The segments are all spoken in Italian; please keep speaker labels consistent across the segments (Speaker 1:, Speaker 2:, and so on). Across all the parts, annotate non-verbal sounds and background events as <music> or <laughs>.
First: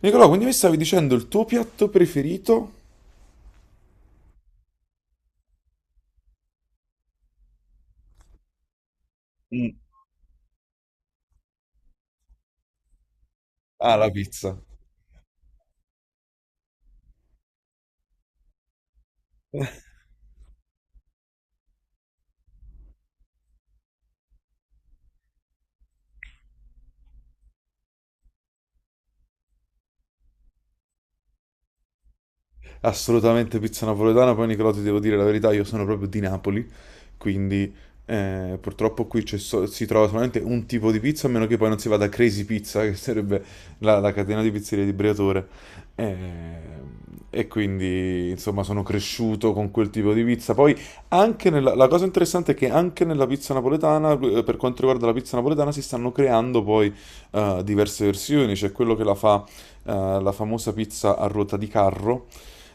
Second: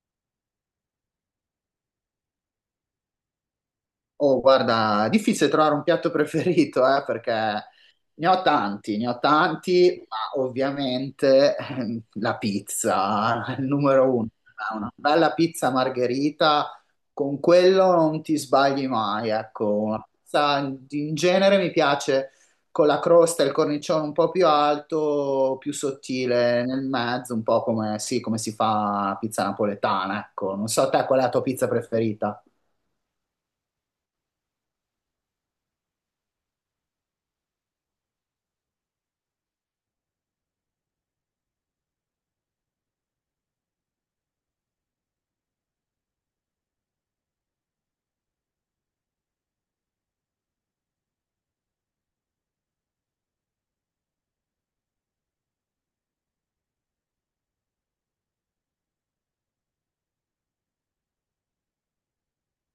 Speaker 1: Nicolò, quindi mi stavi dicendo il tuo piatto preferito?
Speaker 2: Oh, guarda, difficile trovare un piatto preferito, perché ne ho
Speaker 1: Mm.
Speaker 2: tanti, ma ovviamente <laughs> la pizza, il
Speaker 1: Ah, la
Speaker 2: numero uno.
Speaker 1: pizza.
Speaker 2: Ah, una bella pizza margherita, con quello non ti sbagli mai, ecco. Una pizza in genere mi piace con la crosta e il cornicione un po' più alto, più sottile nel mezzo, un po' come, sì, come si fa la pizza napoletana, ecco. Non so te qual è la tua pizza preferita.
Speaker 1: Assolutamente pizza napoletana. Poi, Nicolò, ti devo dire la verità, io sono proprio di Napoli, quindi purtroppo qui si trova solamente un tipo di pizza, a meno che poi non si vada a Crazy Pizza, che sarebbe la catena di pizzerie di Briatore. Eh, E quindi, insomma, sono cresciuto con quel tipo di pizza. Poi, la cosa interessante è che anche nella pizza napoletana, per quanto riguarda la pizza napoletana, si stanno creando poi diverse versioni. C'è quello che la fa, la famosa pizza a ruota di carro.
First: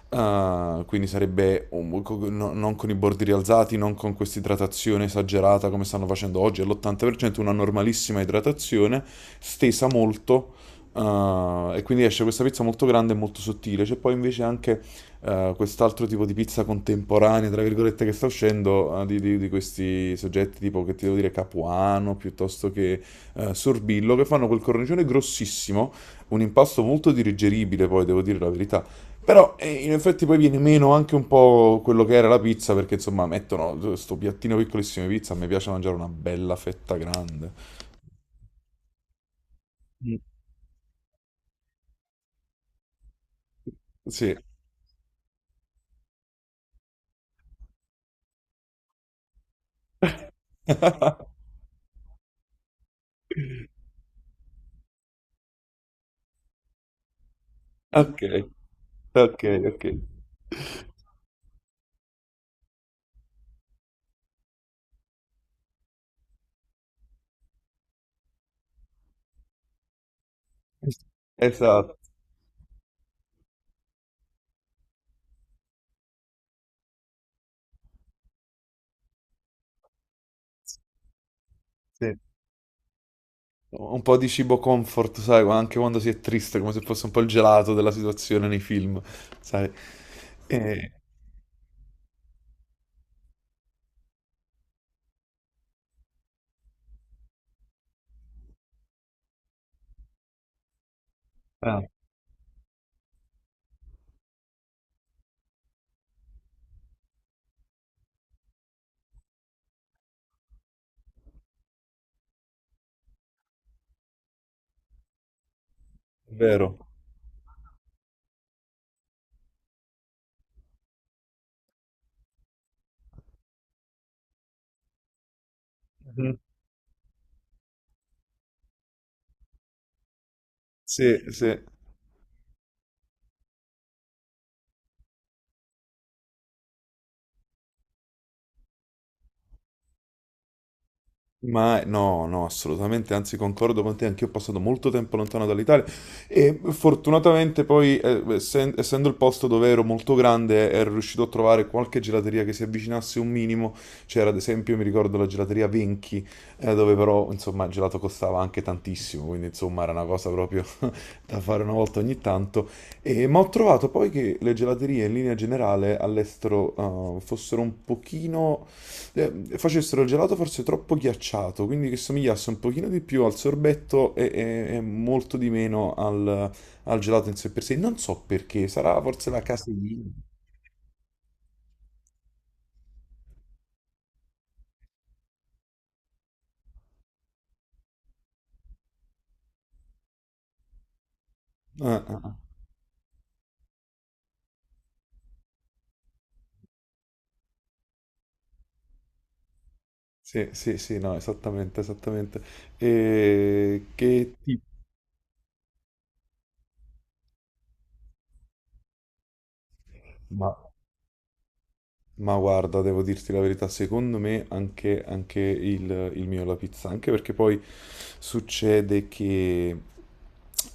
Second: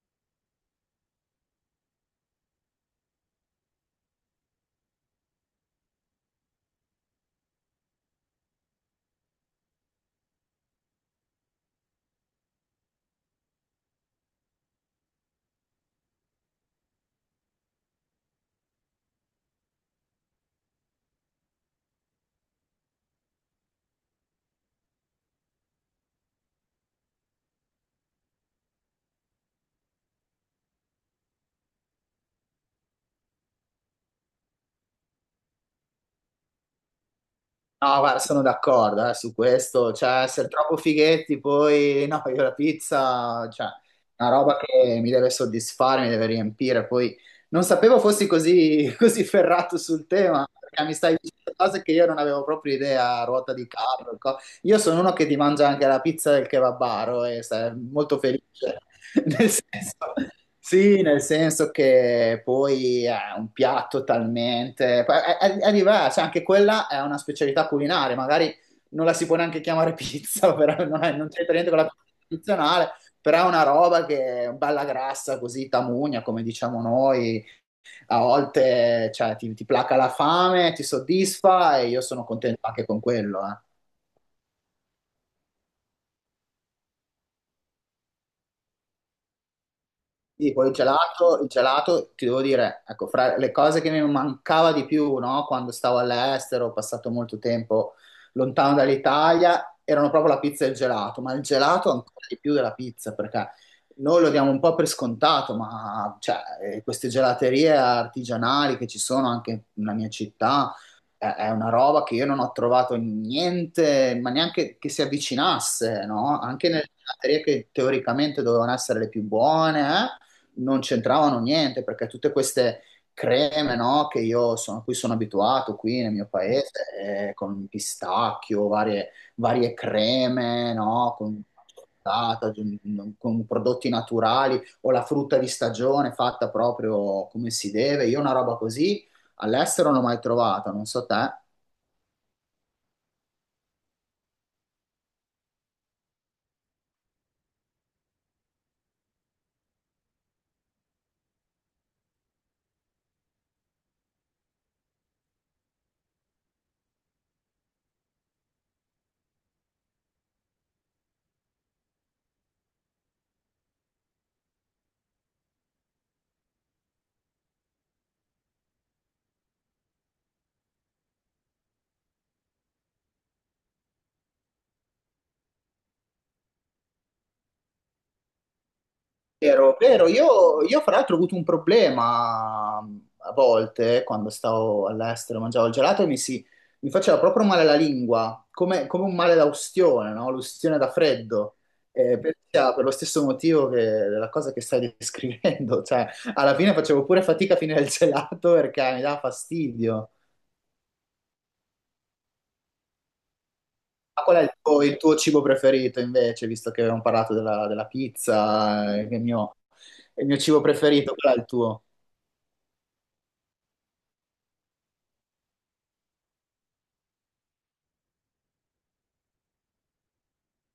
Speaker 1: Ah, quindi sarebbe non con i bordi rialzati, non con questa idratazione esagerata come stanno facendo oggi, all'80%, una normalissima idratazione, stesa molto, ah, e quindi esce questa pizza molto grande e molto sottile. C'è poi invece anche quest'altro tipo di pizza contemporanea, tra virgolette, che sta uscendo, di questi soggetti tipo, che ti devo dire, Capuano, piuttosto che Sorbillo, che fanno quel cornicione grossissimo, un impasto molto digeribile, poi devo dire la verità. Però in effetti poi viene meno anche un po' quello che era la pizza, perché insomma mettono questo piattino piccolissimo di pizza, mi piace mangiare una bella fetta grande.
Speaker 2: No, guarda, sono d'accordo su questo,
Speaker 1: Mm.
Speaker 2: cioè essere troppo fighetti poi, no, io la pizza, cioè, è una
Speaker 1: Sì.
Speaker 2: roba che mi deve soddisfare, mi deve riempire, poi non sapevo fossi così, <laughs> così ferrato sul tema, perché mi stai
Speaker 1: <laughs>
Speaker 2: dicendo cose che io non avevo proprio idea, ruota di carro, io sono uno che ti mangia anche la pizza del kebabaro e sei molto
Speaker 1: Ok,
Speaker 2: felice. <laughs>
Speaker 1: ok,
Speaker 2: Nel
Speaker 1: ok.
Speaker 2: senso, sì, nel senso che poi è un piatto talmente, poi è diverso, cioè anche quella è una specialità culinaria, magari non la si può neanche chiamare pizza, <laughs> però non c'entra niente con la
Speaker 1: Esatto,
Speaker 2: pizza tradizionale, però è una roba che è bella grassa, così tamugna, come diciamo noi, a volte cioè, ti placa la fame, ti soddisfa e io
Speaker 1: sì.
Speaker 2: sono contento anche con quello, eh.
Speaker 1: Un po' di cibo comfort, sai, anche quando si è triste, come se fosse un po' il gelato della situazione nei film, sai.
Speaker 2: Sì, poi
Speaker 1: Eh,
Speaker 2: il gelato, ti devo dire, ecco, fra le cose che mi mancava di più, no, quando stavo all'estero, ho passato molto tempo lontano dall'Italia, erano proprio la pizza e il gelato, ma il
Speaker 1: ah,
Speaker 2: gelato ancora di più della pizza, perché noi lo diamo un po' per scontato, ma cioè, queste gelaterie artigianali che ci sono anche nella mia città, è una roba che io non ho trovato niente, ma neanche che si avvicinasse,
Speaker 1: è
Speaker 2: no? Anche
Speaker 1: vero.
Speaker 2: nelle gelaterie che teoricamente dovevano essere le più buone, eh? Non c'entravano niente perché tutte queste creme, no, che io sono, a cui sono abituato qui nel mio
Speaker 1: Mhm.
Speaker 2: paese, con pistacchio, varie, varie creme, no,
Speaker 1: Sì,
Speaker 2: con,
Speaker 1: sì.
Speaker 2: con prodotti naturali o la frutta di stagione fatta proprio come si deve. Io una roba così all'estero non l'ho mai trovata, non so te.
Speaker 1: Ma no, no, assolutamente, anzi concordo con te, anch'io ho passato molto tempo lontano dall'Italia e fortunatamente poi, essendo il posto dove ero molto grande, ero riuscito a trovare qualche gelateria che si avvicinasse un minimo. C'era ad esempio, mi ricordo, la gelateria Venchi, dove però, insomma, il gelato costava anche tantissimo, quindi insomma era una cosa proprio <laughs> da fare una volta ogni tanto. Ma ho trovato poi che le gelaterie in linea generale all'estero fossero un pochino... eh, facessero il gelato forse troppo ghiacciato, quindi che somigliasse un pochino di più al sorbetto e, e molto di meno al, al gelato in sé per sé. Non so perché, sarà forse la
Speaker 2: Vero, vero.
Speaker 1: caseina.
Speaker 2: Io fra l'altro ho avuto un problema a volte quando stavo all'estero, mangiavo il gelato e mi faceva proprio male la lingua, come, come un male da ustione, no? L'ustione da freddo.
Speaker 1: Ah, ah, ah.
Speaker 2: Sia per lo stesso motivo che la cosa che stai descrivendo, <laughs> cioè alla fine facevo pure fatica a finire il gelato perché mi dava fastidio.
Speaker 1: Sì, sì, sì, no, esattamente, esattamente. E
Speaker 2: Ma
Speaker 1: che
Speaker 2: qual è il tuo cibo preferito invece, visto che abbiamo parlato della pizza, che è il mio cibo
Speaker 1: tipo?
Speaker 2: preferito, qual è il tuo?
Speaker 1: Ma guarda, devo dirti la verità, secondo me anche, anche il mio alla pizza, anche perché poi succede che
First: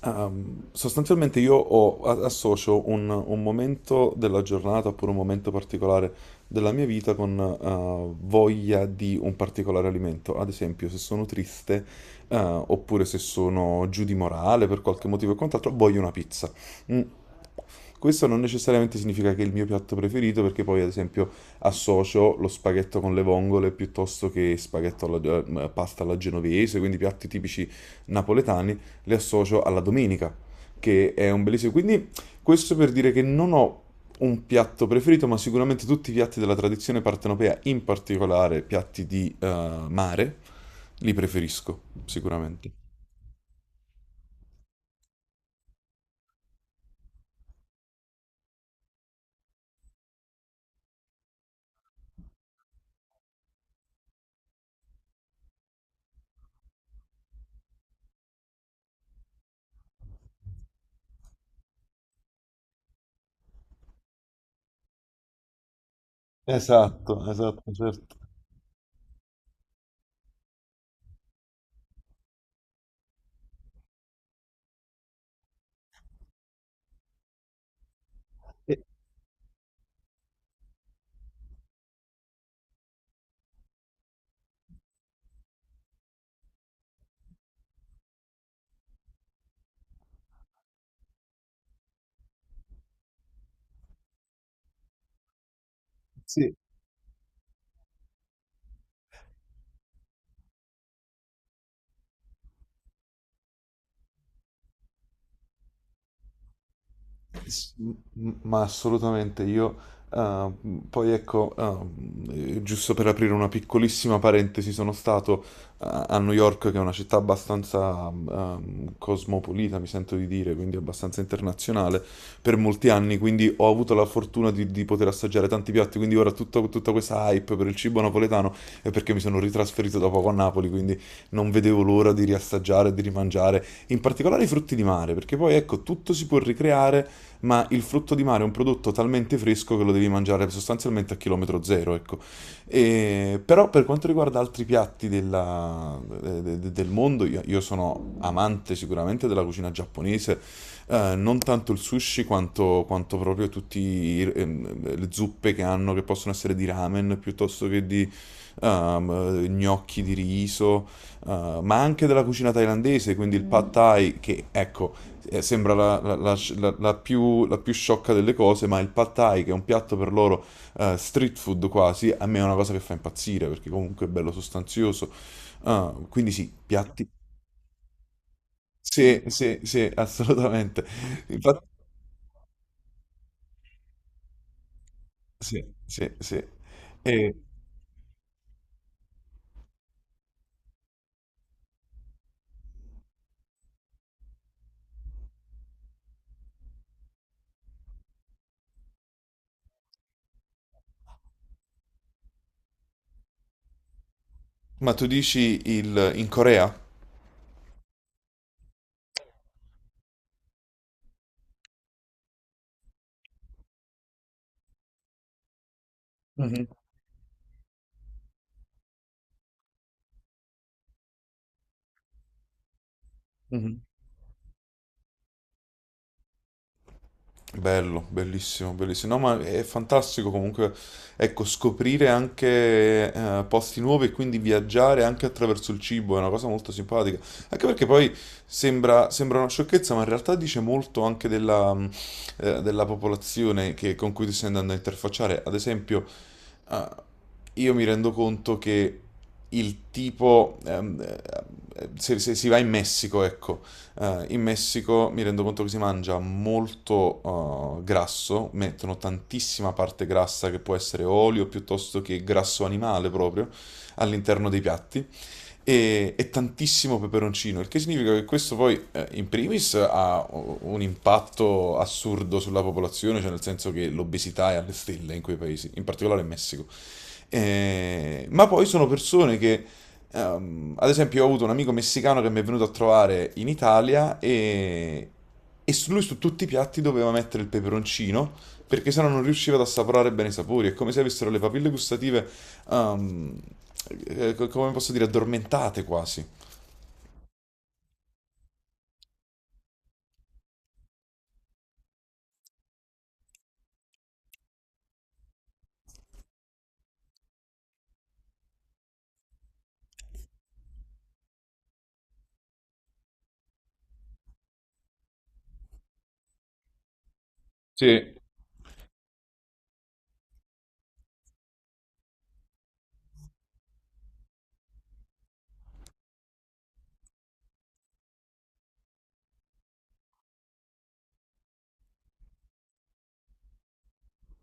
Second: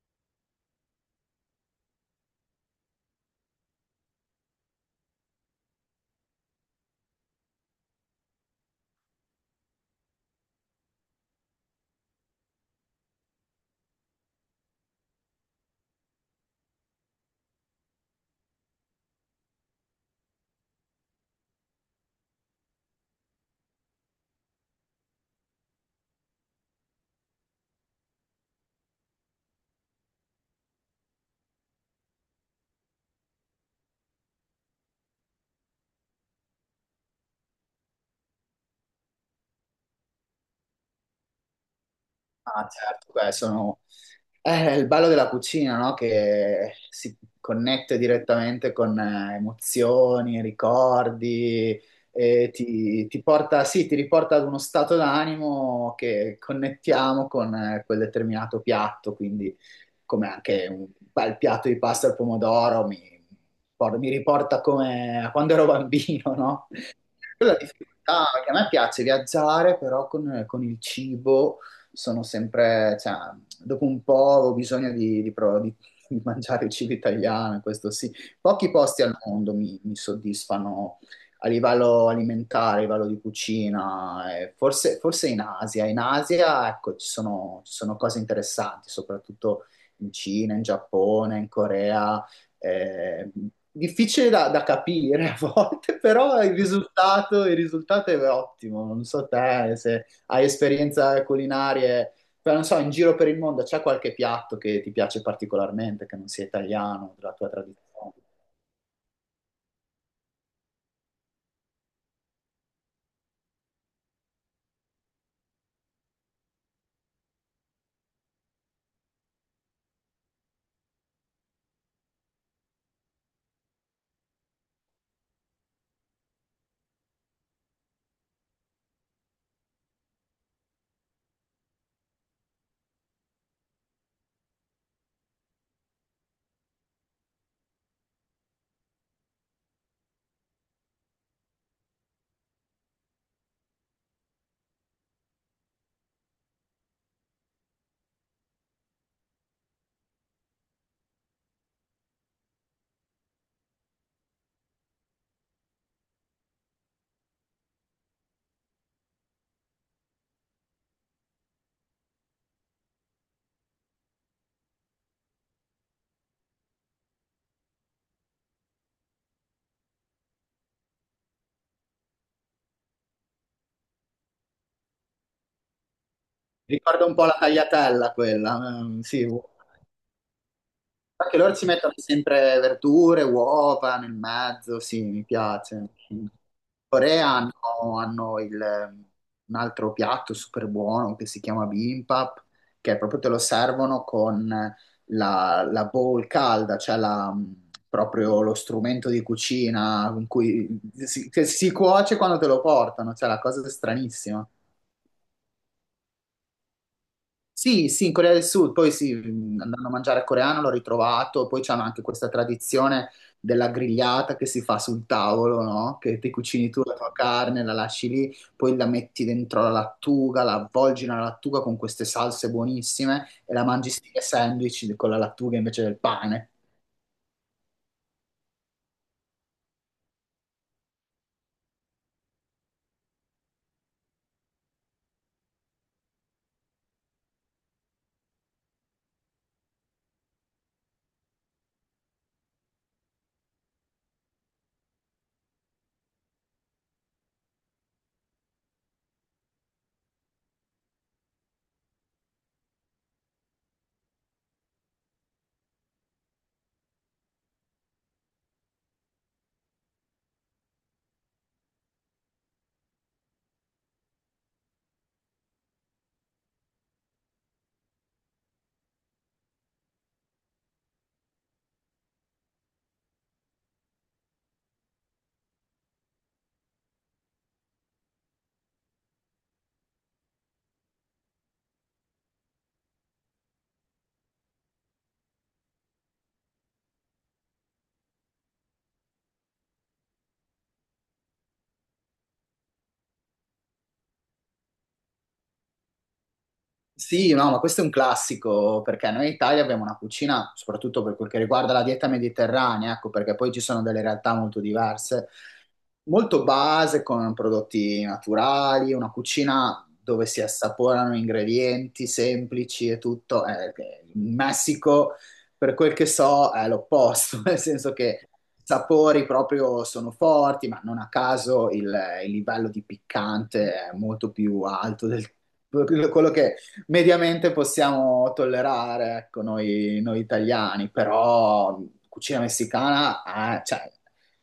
Speaker 1: sostanzialmente associo un momento della giornata oppure un momento particolare della mia vita con voglia di un particolare alimento. Ad esempio, se sono triste oppure se sono giù di morale per qualche motivo e quant'altro, voglio una pizza. Mm, questo non necessariamente significa che è il mio piatto preferito, perché poi ad esempio associo lo spaghetto con le vongole piuttosto che pasta alla genovese, quindi piatti tipici napoletani, li associo alla domenica, che è un bellissimo... Quindi questo per dire che non ho un piatto preferito, ma sicuramente tutti i piatti della tradizione partenopea, in particolare piatti di mare, li preferisco,
Speaker 2: Ah,
Speaker 1: sicuramente.
Speaker 2: certo, beh, il bello della cucina, no? Che si connette direttamente con emozioni, ricordi, e ti porta, sì, ti riporta ad uno stato d'animo che connettiamo con quel determinato piatto, quindi come anche un bel piatto di pasta al pomodoro mi riporta come a quando ero bambino, no?
Speaker 1: Esatto,
Speaker 2: Quella
Speaker 1: esatto, certo.
Speaker 2: difficoltà che a me piace viaggiare, però con il cibo sono sempre, cioè, dopo un po' ho bisogno di mangiare il cibo italiano, questo sì. Pochi
Speaker 1: Eh,
Speaker 2: posti al mondo mi soddisfano a livello alimentare, a livello di cucina, forse in Asia. In Asia, ecco, ci sono cose interessanti, soprattutto in Cina, in Giappone, in Corea eh, difficile da capire a volte, <laughs> però
Speaker 1: sì.
Speaker 2: il risultato è ottimo. Non so te se hai esperienze culinarie, però non so, in giro per il mondo c'è qualche piatto che ti piace particolarmente, che non sia italiano, della tua tradizione.
Speaker 1: Ma assolutamente io, eh, poi ecco, giusto per aprire una piccolissima parentesi, sono stato a New York, che è una città abbastanza cosmopolita, mi sento di dire, quindi abbastanza internazionale, per molti anni, quindi ho avuto la fortuna di poter assaggiare tanti piatti, quindi ora tutta questa hype per il cibo napoletano è perché mi sono ritrasferito da poco a Napoli, quindi non vedevo l'ora di riassaggiare, di rimangiare, in particolare i frutti di mare, perché poi ecco, tutto si può ricreare, ma il frutto di mare è un prodotto talmente fresco che lo devi mangiare sostanzialmente a chilometro zero, ecco. Però per quanto riguarda altri piatti del mondo, io sono amante sicuramente della cucina giapponese, non tanto il sushi quanto, quanto proprio tutte le zuppe che hanno, che possono essere di ramen piuttosto che di gnocchi di riso, ma anche della cucina thailandese, quindi il pad thai, che ecco, sembra la più sciocca delle cose, ma il pad thai, che è un piatto per loro street food quasi, a me è una cosa che fa impazzire, perché comunque è bello sostanzioso. Ah, quindi sì,
Speaker 2: Ricorda
Speaker 1: piatti.
Speaker 2: un po' la tagliatella quella,
Speaker 1: Sì,
Speaker 2: sì.
Speaker 1: sì, sì, assolutamente.
Speaker 2: Anche loro
Speaker 1: Infatti,
Speaker 2: ci mettono sempre verdure, uova nel mezzo, sì, mi
Speaker 1: sì,
Speaker 2: piace.
Speaker 1: sì,
Speaker 2: In
Speaker 1: sì.
Speaker 2: Corea
Speaker 1: E-
Speaker 2: un altro piatto super buono che si chiama bibimbap, che proprio te lo servono con la bowl calda, cioè proprio lo strumento di cucina in cui si, che si cuoce quando te lo portano, cioè la cosa stranissima.
Speaker 1: ma tu dici il, in Corea?
Speaker 2: Sì, sì, in Corea del Sud, poi sì, andando a mangiare coreano l'ho ritrovato, poi c'hanno anche questa tradizione della grigliata che si fa sul tavolo, no? Che ti
Speaker 1: Mhm,
Speaker 2: cucini tu la tua carne, la lasci lì, poi la metti dentro la lattuga, la avvolgi nella lattuga con queste salse buonissime e la
Speaker 1: mhm.
Speaker 2: mangi stile sandwich con la lattuga invece del pane.
Speaker 1: Bello, bellissimo, bellissimo. No, ma è fantastico comunque, ecco, scoprire anche posti nuovi e quindi viaggiare anche attraverso il cibo è una cosa molto simpatica. Anche perché poi sembra, sembra una sciocchezza, ma in realtà dice molto anche della, della popolazione con cui ti stai andando a interfacciare. Ad esempio, eh, io mi rendo conto che il tipo, se, se si va in Messico, ecco. In Messico mi rendo conto che si mangia molto grasso, mettono tantissima parte grassa che può essere olio piuttosto che grasso animale proprio all'interno dei piatti e tantissimo peperoncino, il che significa che questo poi in primis ha un impatto assurdo sulla popolazione, cioè nel senso che l'obesità è alle stelle in quei paesi, in particolare in Messico. Ma poi sono persone che, ad esempio, ho avuto un amico messicano che mi è venuto a trovare in Italia e su lui su tutti i piatti doveva mettere il peperoncino perché sennò non riusciva ad assaporare bene i sapori. È come se avessero le papille gustative, ehm, come posso dire, addormentate quasi.
Speaker 2: Sì, no, ma questo è un classico perché noi in Italia abbiamo una cucina, soprattutto per quel che riguarda la dieta mediterranea, ecco, perché poi ci sono delle realtà molto diverse, molto base con prodotti naturali, una cucina dove si assaporano ingredienti semplici e tutto. In Messico, per quel che so, è l'opposto, <laughs> nel senso
Speaker 1: Sì.
Speaker 2: che i sapori proprio sono forti, ma non a caso il livello di piccante è molto più alto del quello che mediamente possiamo tollerare, ecco, noi italiani, però cucina messicana, cioè,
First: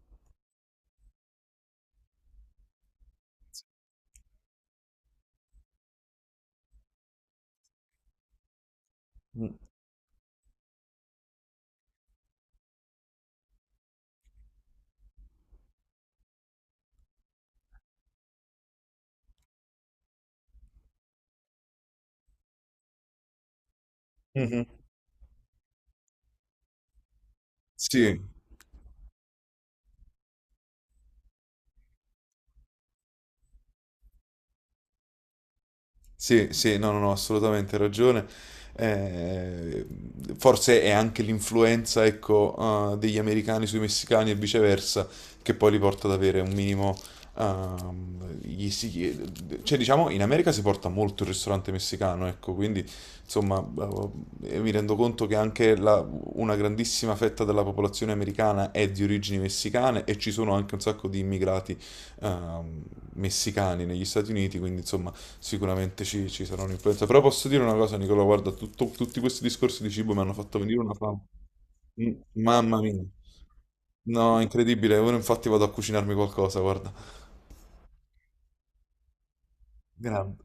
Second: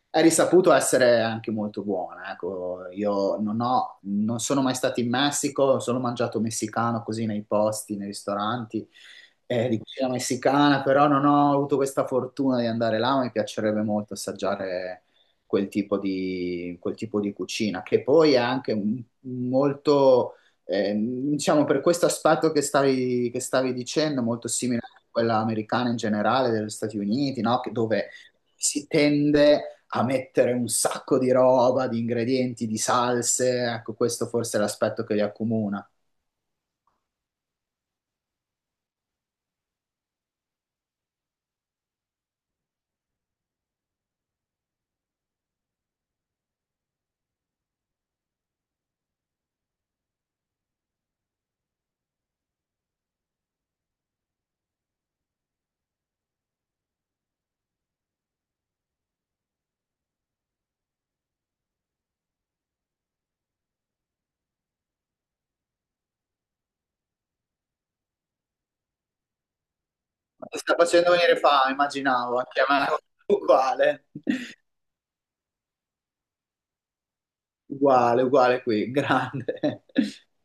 Speaker 2: è risaputo essere anche molto buona, ecco. Io non ho, non sono mai stato in Messico, ho solo mangiato messicano così nei posti, nei ristoranti
Speaker 1: Mm.
Speaker 2: di cucina messicana, però non ho avuto questa fortuna di andare là, ma mi piacerebbe molto assaggiare quel tipo di cucina, che poi è anche molto diciamo per questo aspetto che stavi dicendo, molto
Speaker 1: Mhm.
Speaker 2: simile a quella americana in generale, degli Stati Uniti, no? Dove
Speaker 1: Sì.
Speaker 2: si tende a mettere un sacco di roba, di ingredienti, di salse, ecco, questo forse è l'aspetto che li accomuna.
Speaker 1: Sì, sì, no, no, no, assolutamente ragione. Eh, Forse è anche l'influenza, ecco, degli americani sui messicani e viceversa, che poi li porta ad avere un minimo. ehm, gli si- cioè, diciamo, in America si porta molto il ristorante messicano, ecco, quindi insomma, mi rendo conto che anche una grandissima fetta della popolazione americana è di origini messicane e ci sono anche un sacco di immigrati ehm, messicani negli Stati Uniti, quindi insomma sicuramente ci, ci sarà un'influenza. Però posso dire una cosa, Nicola, guarda, tutti questi discorsi di cibo mi hanno
Speaker 2: Ma ti
Speaker 1: fatto
Speaker 2: sta
Speaker 1: venire una
Speaker 2: facendo
Speaker 1: fame.
Speaker 2: venire fame,
Speaker 1: Mm,
Speaker 2: immaginavo, anche a
Speaker 1: mamma
Speaker 2: me,
Speaker 1: mia.
Speaker 2: <laughs> uguale,
Speaker 1: No, incredibile. Ora infatti vado a cucinarmi qualcosa, guarda.
Speaker 2: uguale, uguale qui, grande.
Speaker 1: Grande.